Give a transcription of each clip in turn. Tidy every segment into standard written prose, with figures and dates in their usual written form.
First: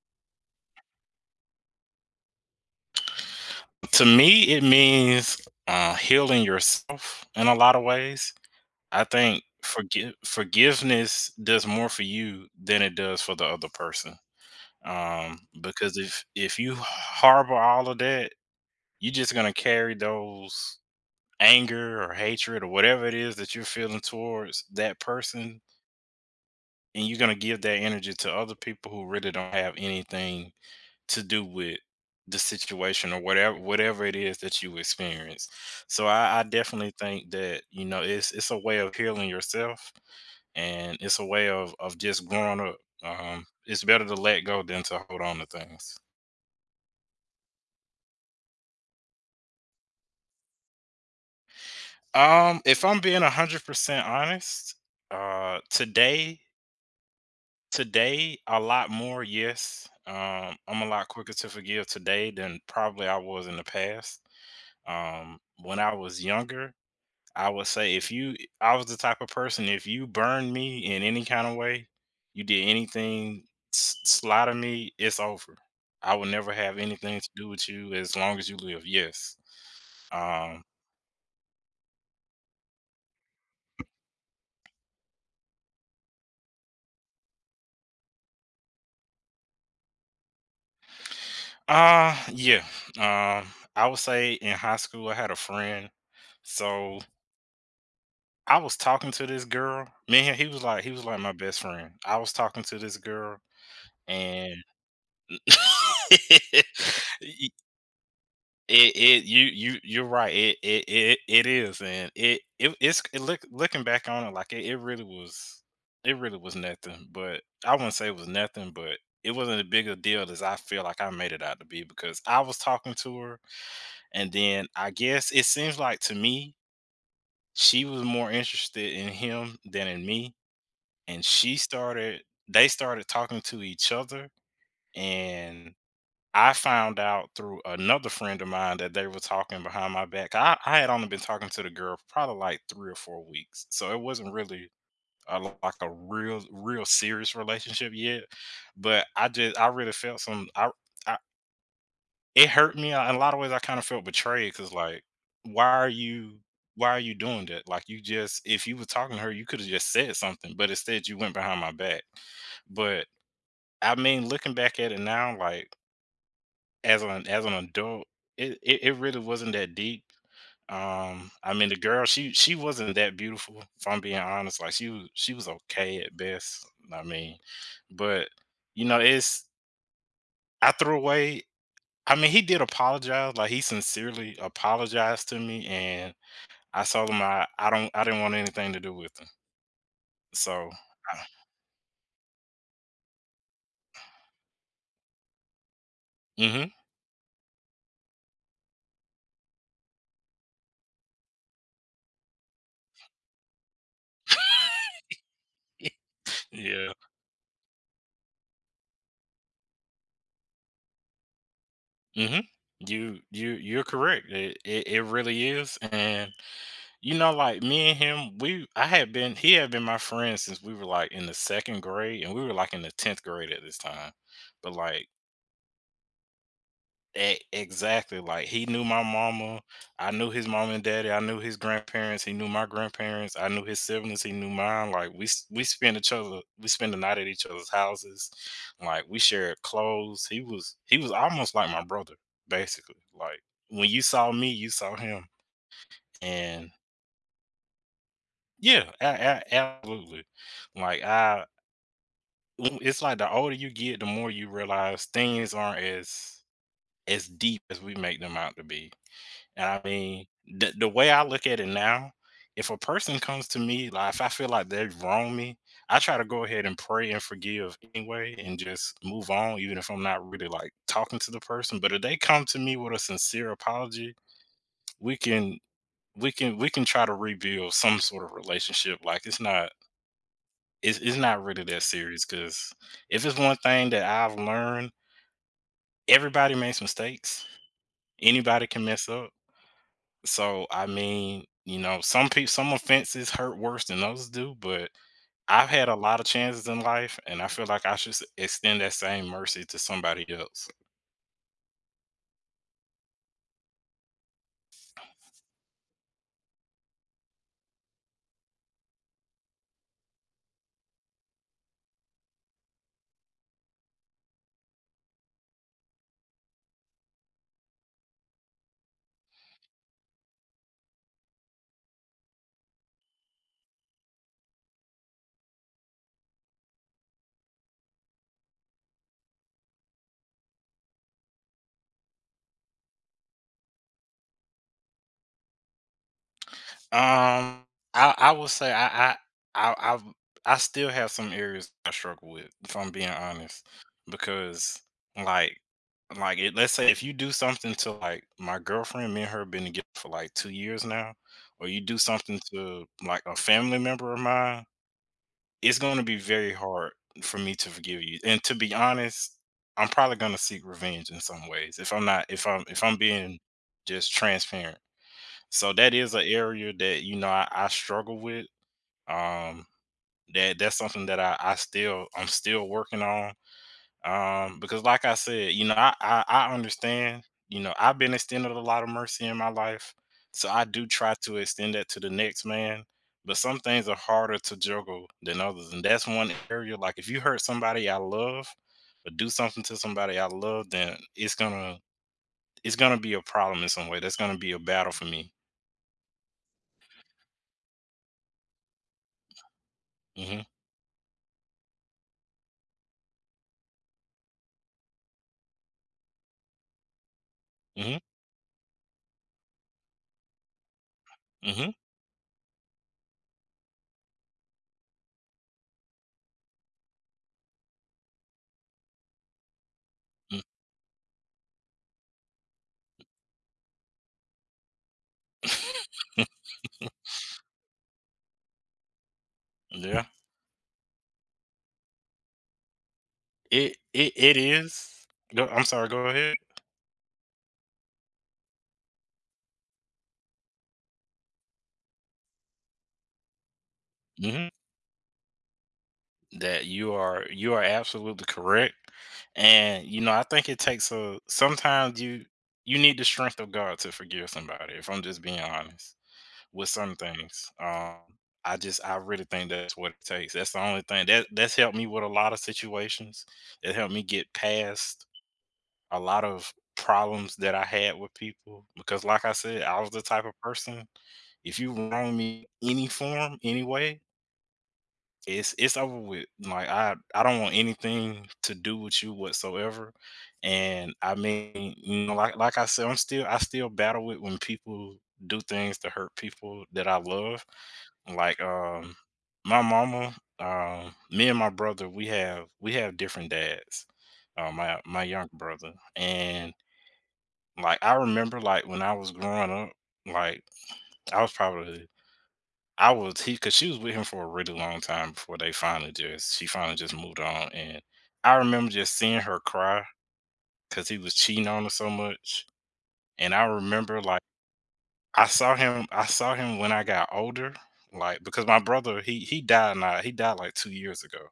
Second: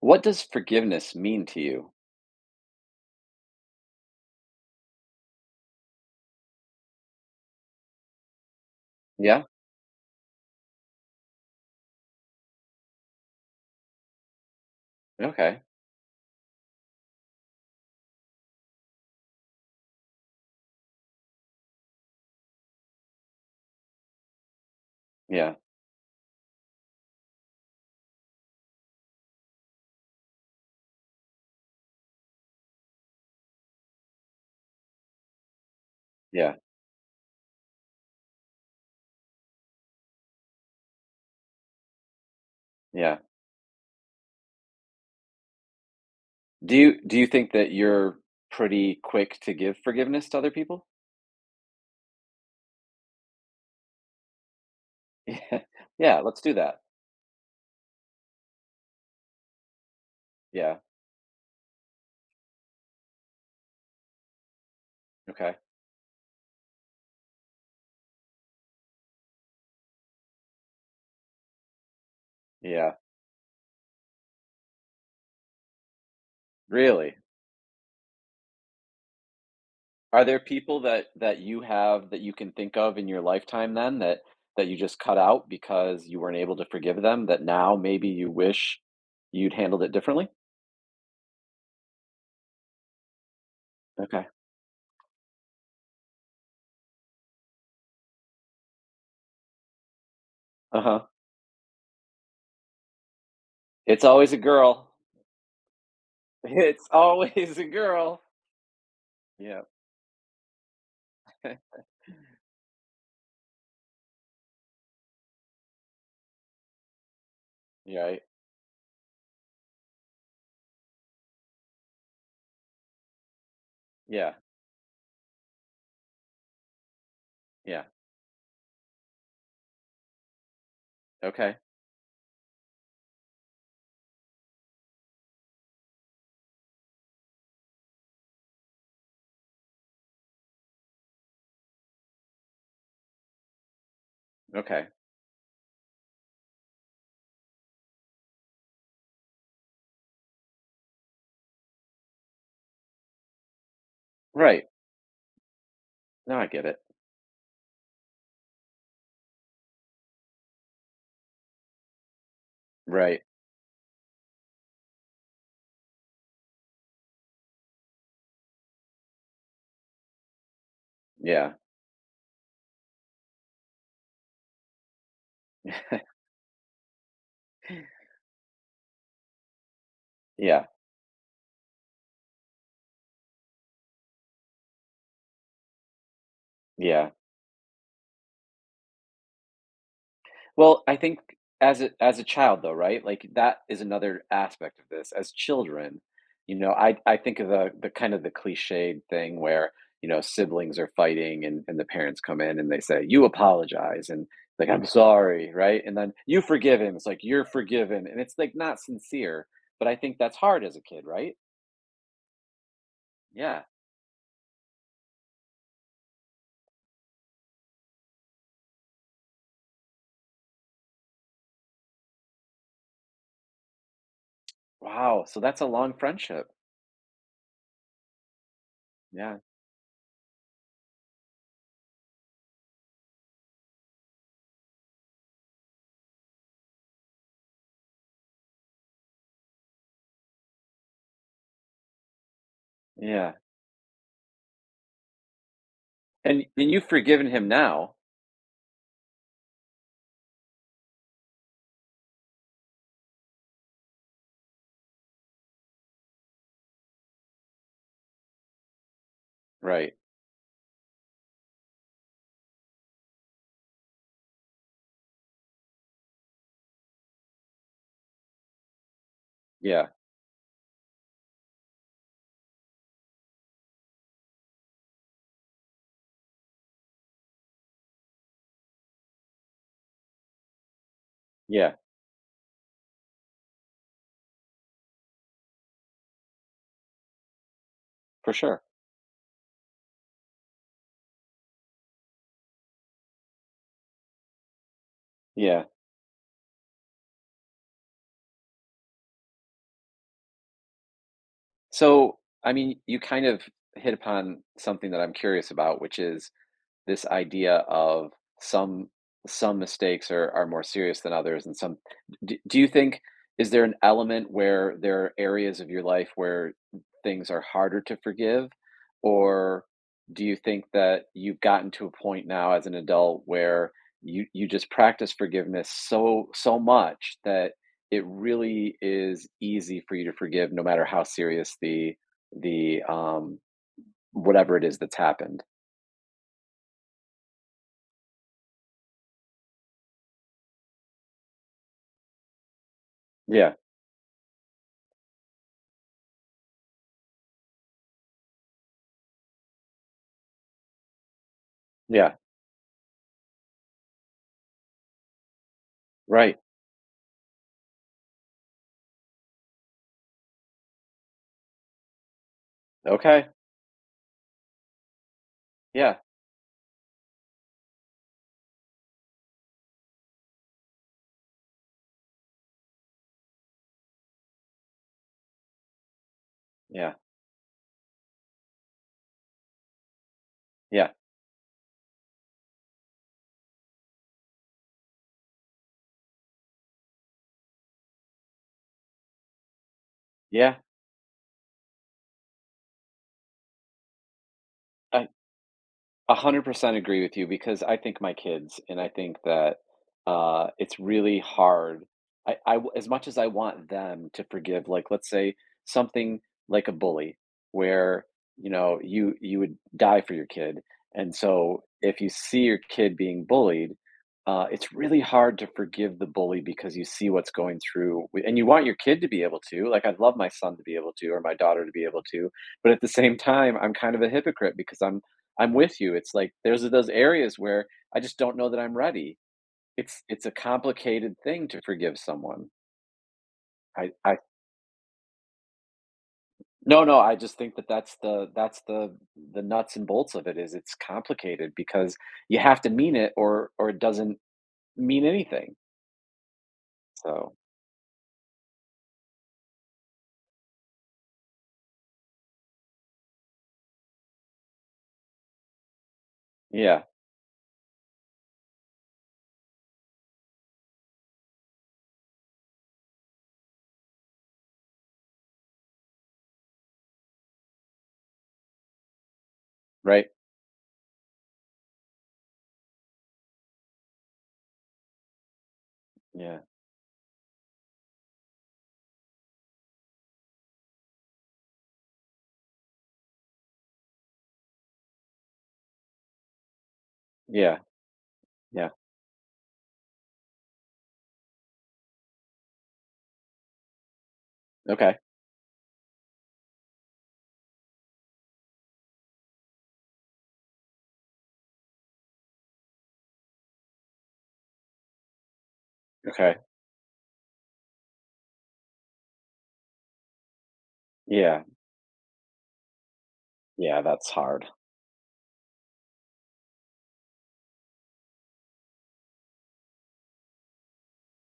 What does forgiveness mean to you? To me, it means healing yourself in a lot of ways. I Yeah? think forgiveness does more for you than it does for the other person. Okay. Because if you harbor all of that, you're just gonna carry those anger or hatred or whatever it is that you're feeling towards that Yeah. person, and you're gonna give that energy to other people who really don't have anything to do with the situation or whatever it is that you experience. So I Yeah. definitely think that you know it's a way of healing yourself, and it's a way of just growing up. Yeah. It's better to let go than to hold on to things. Do you think that you're pretty quick to give forgiveness to other people? If I'm being 100% honest, uh, Yeah. Yeah, let's today do that. Today, a lot more, yes. Yeah. I'm a lot quicker to forgive today than probably I was in the past. Okay. When I was younger, I would say if you, I was the type of person, if you burned me in any kind of way, you did Yeah. anything s- sly to me, it's over. I will never have Really? anything to do with you as long as you live. Yes. Are there Um, people that you have that you can think of in your lifetime then that you just cut out because you weren't able to forgive them that now maybe you wish you'd handled it differently? Yeah. Um, I would Okay. say in high school, I had a friend. So I was talking to this girl. Man, he was like Uh-huh. My best friend. I was talking to this girl, It's always a and girl. it, It's always a girl. it you Yeah. you're right. It is, and it it's it look looking back on it like it really was nothing. But I wouldn't Yeah. say it I. was nothing, but it wasn't as big a deal as I feel like I made it out to be because I was talking to her, and Yeah, then I guess it seems like to me yeah. she was more interested in him than in me, and she Okay, started they started talking to each other, and I found out through another friend of mine that they were talking behind my back. I had only been talking to the girl for probably like 3 or 4 weeks. So it wasn't really okay. Like a real serious relationship yet. But I really it hurt me, in a lot of ways, I kinda felt betrayed Right. because, like, why are No, you I get it. why are you doing that? Like, you just if you were talking to her, you coulda just said something, but instead you went behind my back. But, Right. I mean, looking back at it now, like, as an adult, it really wasn't that deep. Yeah, I mean, the girl, she wasn't that beautiful, if I'm being honest, like, she was okay at best, I mean, but, you know, it's yeah, I threw away I mean, he did apologize, like, he sincerely apologized to me, and I told yeah. him I didn't want anything to do with him. So, Well, I think as a child though, right? Like that is another aspect of this. As children, mhm. I think of the kind of the cliched thing where, siblings are fighting and, the parents come in and they say, "You apologize," and like, "I'm sorry," right? And then you forgive Yeah. him. It's like, "You're forgiven." And it's like not sincere. But I think that's hard as a kid, right? Mhm. You you Yeah. you're correct. It really is, and, you know, like, me and him, we I had been he had been my friend since we were, like, in the 2nd grade, and we were, like, in the 10th grade at this time, but, like Wow. So that's a long friendship. E exactly, like, he knew my Yeah. mama, I knew his mom and daddy, I knew his grandparents, he knew my grandparents, I knew his siblings, he knew mine, like, we spent each other we spent the night at each other's houses, like, we shared clothes, he was almost like my brother, basically, Yeah. like, when you saw me, you saw him, And and you've forgiven him now, yeah, a absolutely, like, I, it's like the older you get, the more you realize things aren't as deep as we make them out to be. And I right? mean, the way I look at it now, if a person comes to me, like if I feel like they've wronged me, I try to go ahead and pray and forgive anyway and just move on, even Yeah. if I'm not really like talking to the person. But if they come to me with a sincere apology, we can we can try to rebuild some sort of relationship. Like it's not really Yeah. that serious because if it's one thing that I've learned, everybody makes mistakes. For sure. Anybody can mess up. So, I mean, you know, some offenses hurt worse than others do, but Yeah. I've had a lot of chances in life, and I feel like I should s- extend that same mercy to somebody else. So, I mean, you kind of hit upon something that I'm curious about, which is this idea of some some mistakes are more serious than others and some do you think is there an element where there are areas of your life where things are harder to forgive or do you think that you've gotten to a point now as an adult where you just practice forgiveness so much that it really is easy for you to forgive no matter how serious the the um whatever it is that's happened. Um, I I will say I I I've, I still have some areas I struggle with, if I'm being Yeah. honest, because like like let's say if you do something to like my girlfriend, me and her been together for like 2 years now, or you do Yeah. something to like a family member of mine, it's going to be Right. very hard for me to forgive you. And to be honest, I'm probably going to seek revenge in some ways if I'm not if I'm if I'm Okay. being just transparent. So that Yeah. is an area that you know I struggle with. Um, that's something that I'm still working on. Because like I said, you know, I Yeah. understand, you know, I've been extended a lot of mercy in my life. So I do Yeah. try to extend that to the next man. But some things are harder to juggle than others. And that's one area like if you hurt somebody I love or do something to somebody I Yeah. love, then it's gonna be a problem in some way. That's gonna be a battle for I me. 100% agree with you because I think my kids, and I think that Hmm it's really hard. As much as I want them to forgive, like, let's say something like a bully, hmm where you know you would die for your kid, and so hmm if you see your kid being bullied, it's really hard to forgive the bully because you see what's going through and you want your kid to be able to. Like, I'd love my son to be able to, or my daughter to be able to, but at the same time, I'm kind of a hypocrite because I'm with you. It's like there's those areas where I just don't know that I'm ready. It's Yeah. A complicated thing to forgive someone. It it I it is. Go, I'm sorry, go ahead. No, I just think that that's the the nuts and bolts of it is it's complicated because you have to mean it or it doesn't Mm-hmm. mean anything. that you are So absolutely correct, and you know, I think it takes a sometimes you, you need the strength of God to forgive somebody if I'm just being honest with yeah, some things. I just I really think that's what it takes. That's the only thing that that's helped me with a lot of situations. It helped me get past a lot of problems that I had with people because like I said, I was the right. type of person, if you wrong me any form anyway, it's over with. Yeah, Like I don't want anything to do with you whatsoever. And I mean, you know, like I said, I still battle with when people do things to hurt people that I love. yeah, Like yeah. My mama, me and my brother, we have different dads. Okay, My younger brother. And I remember like when I was growing up, like I was probably I was he because she was with him for a really long time before they finally okay. just she finally just moved on, and I remember just seeing her cry because he was Yeah, cheating on her so much, and I yeah. remember That's like hard. I saw him when I got older, like because my brother he died now he died like 2 years ago,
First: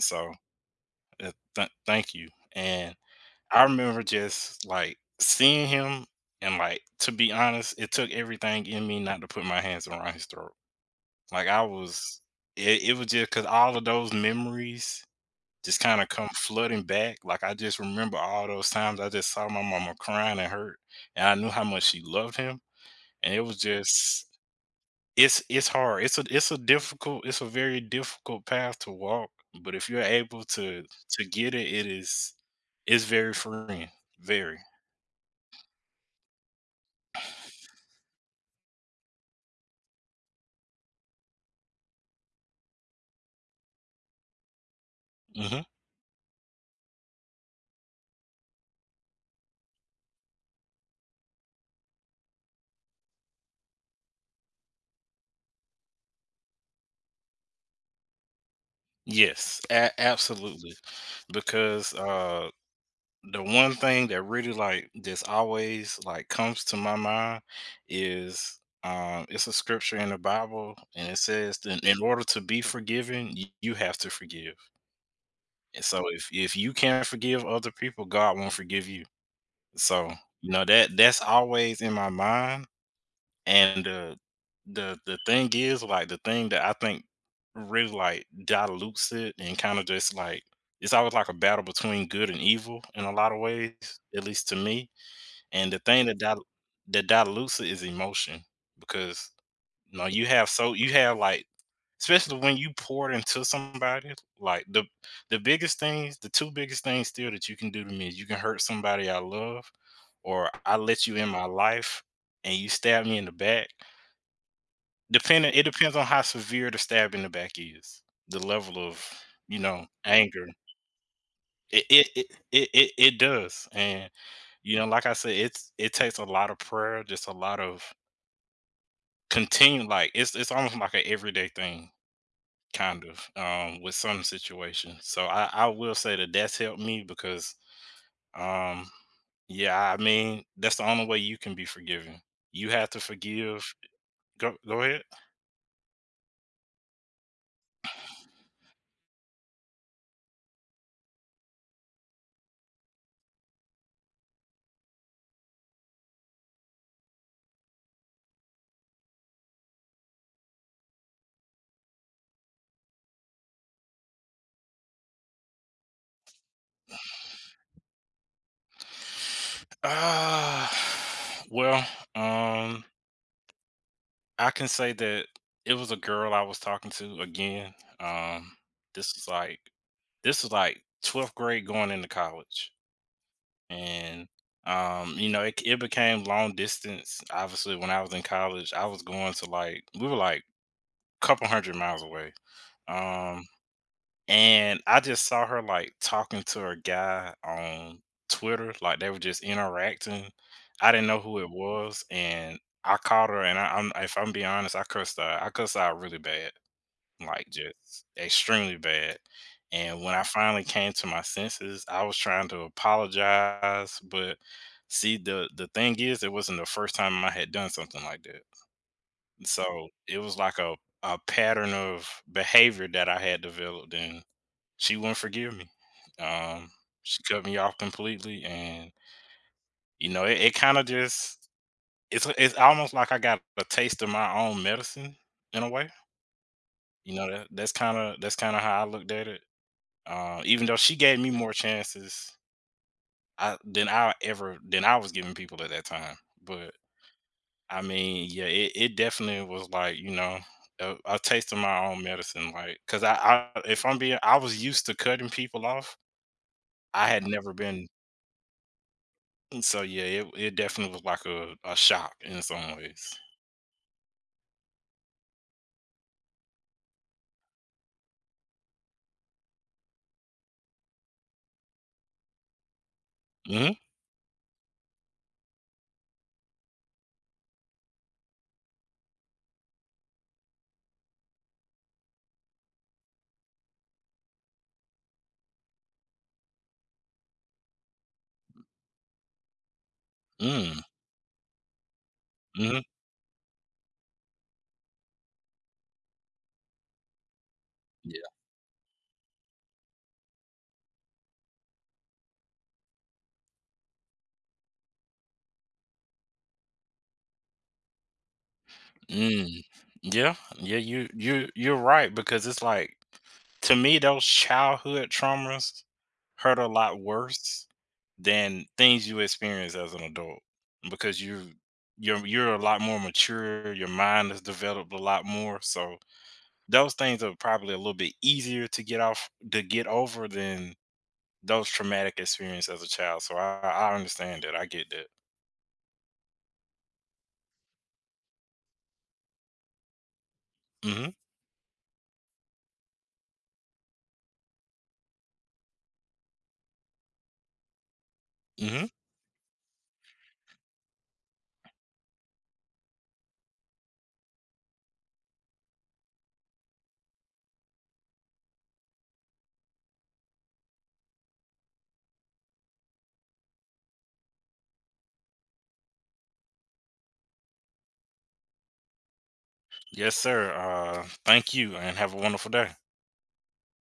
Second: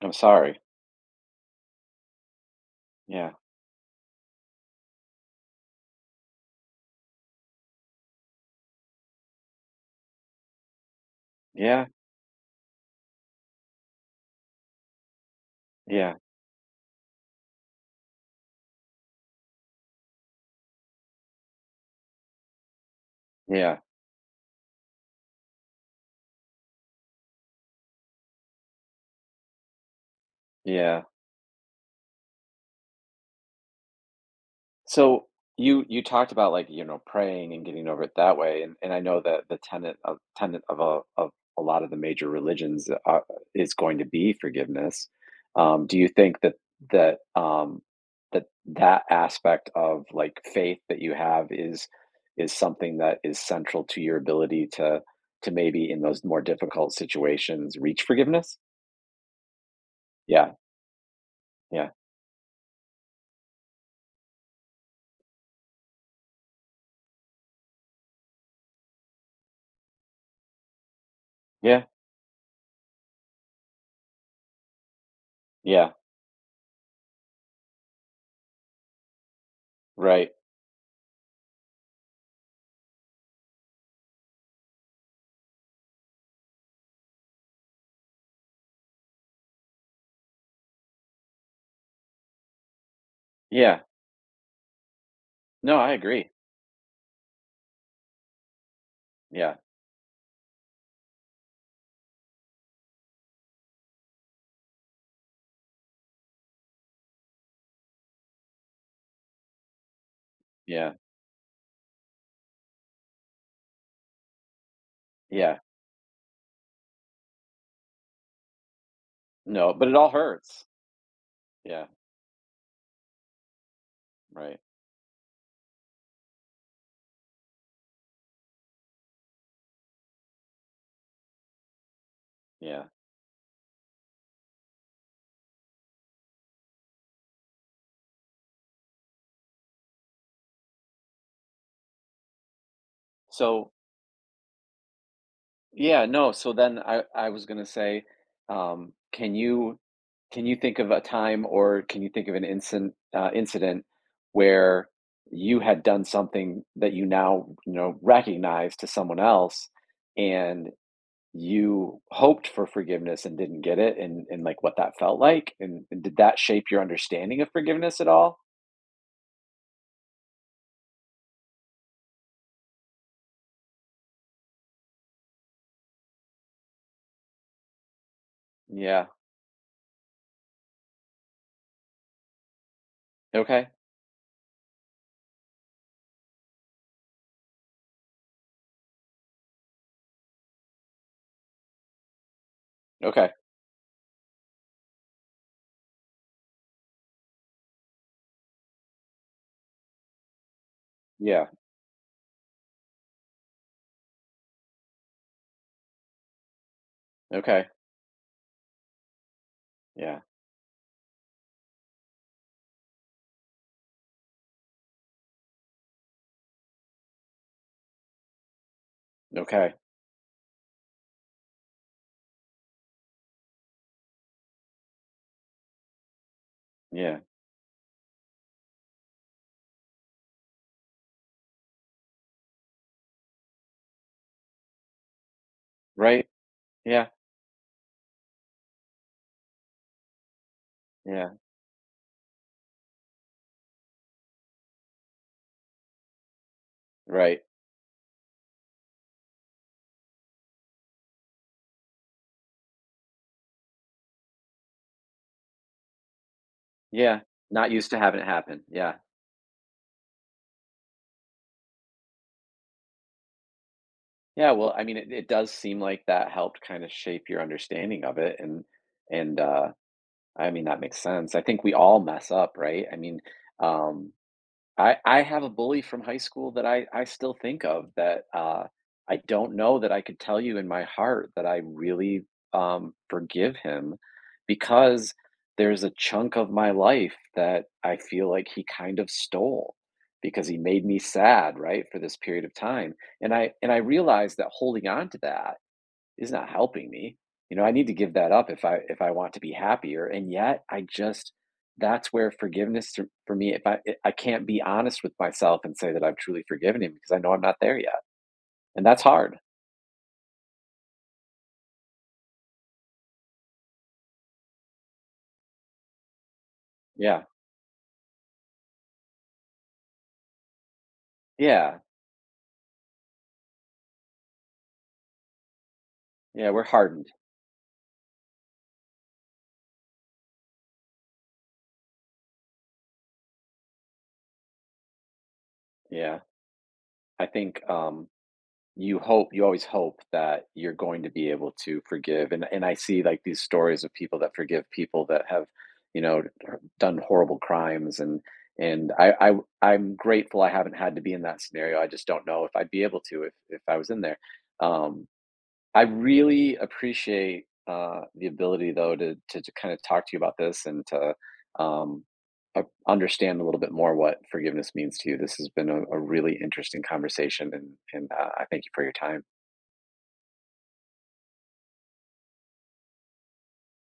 I'm sorry. Thank you, and Yeah, I remember just like seeing him. And like to be honest, it took everything in me not to put my hands around his throat. Like, I yeah, was it was just because all of those memories just kinda yeah, come flooding back, like, I just remember all those times I just saw my mama crying and hurt, and I knew how much she loved him, and it was yeah, just it's hard, it's a difficult it's a very difficult path to walk, but if you're able to yeah. Get it, it is it's very freeing, very. So you talked about, like, praying and getting over it that way. And I know that the tenet of a lot of the major religions is going to be forgiveness. Mhm. Do you think that that um, that that aspect of like faith that you have is something that is central to your ability to maybe in those more difficult situations reach forgiveness? Yes, a Yeah, absolutely, yeah, because, the one thing that really like this always like comes to my mind is it's a scripture in the Bible, and it says that yeah, in order to be forgiven, y- you have to forgive, and yeah. so if you can't forgive other people, God won't forgive you. So, Right. you know, that's always in my mind. And the thing is like the thing that I think really like dilutes it and kind of just like, it's always like a battle between good and evil in a lot of ways, Yeah. at least to me. And No, the I thing that agree. Dilutes it is emotion, because Yeah, you know you have so you have like, especially when you pour it into somebody, like the biggest things, the two biggest things still that you can do to me is you can hurt somebody I love or I yeah, let you in my life and you stab me in the back. Depending, yeah. it depends on how severe the stab in the back is, the level of, you No, but know, it all anger. hurts. it Yeah, it it it does, and, right. you know, like I said, it takes a lot of prayer, just a lot of continue, like, it's almost like an everyday thing, Yeah. kind of, with some situations, so I will say that that's helped me because, um, yeah, I mean, that's the only way you can be forgiven. You have to So, forgive. Go ahead. yeah, no, so then I was gonna say, can you think of a time or can you think of an incin incident where you had done something that you now, you know, recognize to someone else and you hoped for forgiveness and didn't get it, and like what that felt like, and did that shape your understanding of forgiveness at all? Ah, well, um I can say that it was a girl I was talking to again. Um, Yeah. this was like this was like 12th grade going into college, Okay. and you know, it became long distance. Obviously, when I was in college, I was going to like we were like a couple hundred miles away. Okay. Um, and I just saw her, like, talking to a guy on Twitter, like, they were just interacting. I didn't know who Yeah. it was, and I called her, and I I'm if I'm being honest, I cussed her out really bad, like, Okay. just extremely bad, and when Yeah. I finally came to my senses, I was trying to apologize, but see, the thing is, it wasn't the first time I had done something like that. Okay. So, it was like a pattern of behavior that I had developed, and she wouldn't forgive me. Um, Yeah. she cut me off completely, and, you know, it kinda just it's almost like I got a taste of my own medicine in a way. Right. Yeah. You know, that's kinda how I looked at it. Even though she gave me Yeah. more chances, I than I was giving people at that time. But, Right. I mean, yeah, it definitely was like, you know, a taste of my own medicine, like 'cause I if I'm being I was used to cutting people off. I Yeah. had never Not been. used to having it happen. Yeah. And so, yeah, it definitely was like a shock in some ways. Yeah. Well, I mean, it does seem like that helped kind of shape your understanding of it. And, and, uh, I mean, that makes sense. I think we all mess up, right? I mean, Mhm, um, I have a bully from high school that I still think of, that, I don't know that I could tell you in my heart that I really, forgive him because there's a chunk of my life that I feel like he kind of stole because he mm, made me sad, right, for this period of mhm, time, and I realized that holding on to that is not helping me. You know, I need to give yeah, that up if I want to be happier. And yet, I just that's where forgiveness to, for me, if I I can't be honest with myself and say that I've truly forgiven him because I know I'm not there yet. And that's hard. mm. Yeah, yeah, you're right because it's like to me, those childhood traumas hurt a lot Yeah. worse than things you experience as an adult, because Yeah. You're a lot more mature, your mind has developed a lot more, so Yeah, we're those hardened. things are probably a little bit easier to get off to get over than those traumatic experience as a child. So I understand that. I get that. Yeah. I think you hope, you always hope that you're going to Hmm be able to forgive, and I see, like, these stories of people that forgive people that have, you know, done horrible crimes, and hmm I I'm grateful I haven't had to be in that scenario. I just don't know if I'd be able to if I was in there. Um, I really appreciate the ability, though, to kind of talk to you about this and to um, uh, understand a little bit more what forgiveness means to you. This has been a really interesting conversation, and I thank you for your time. Yes, sir. Thank you, and have a wonderful day.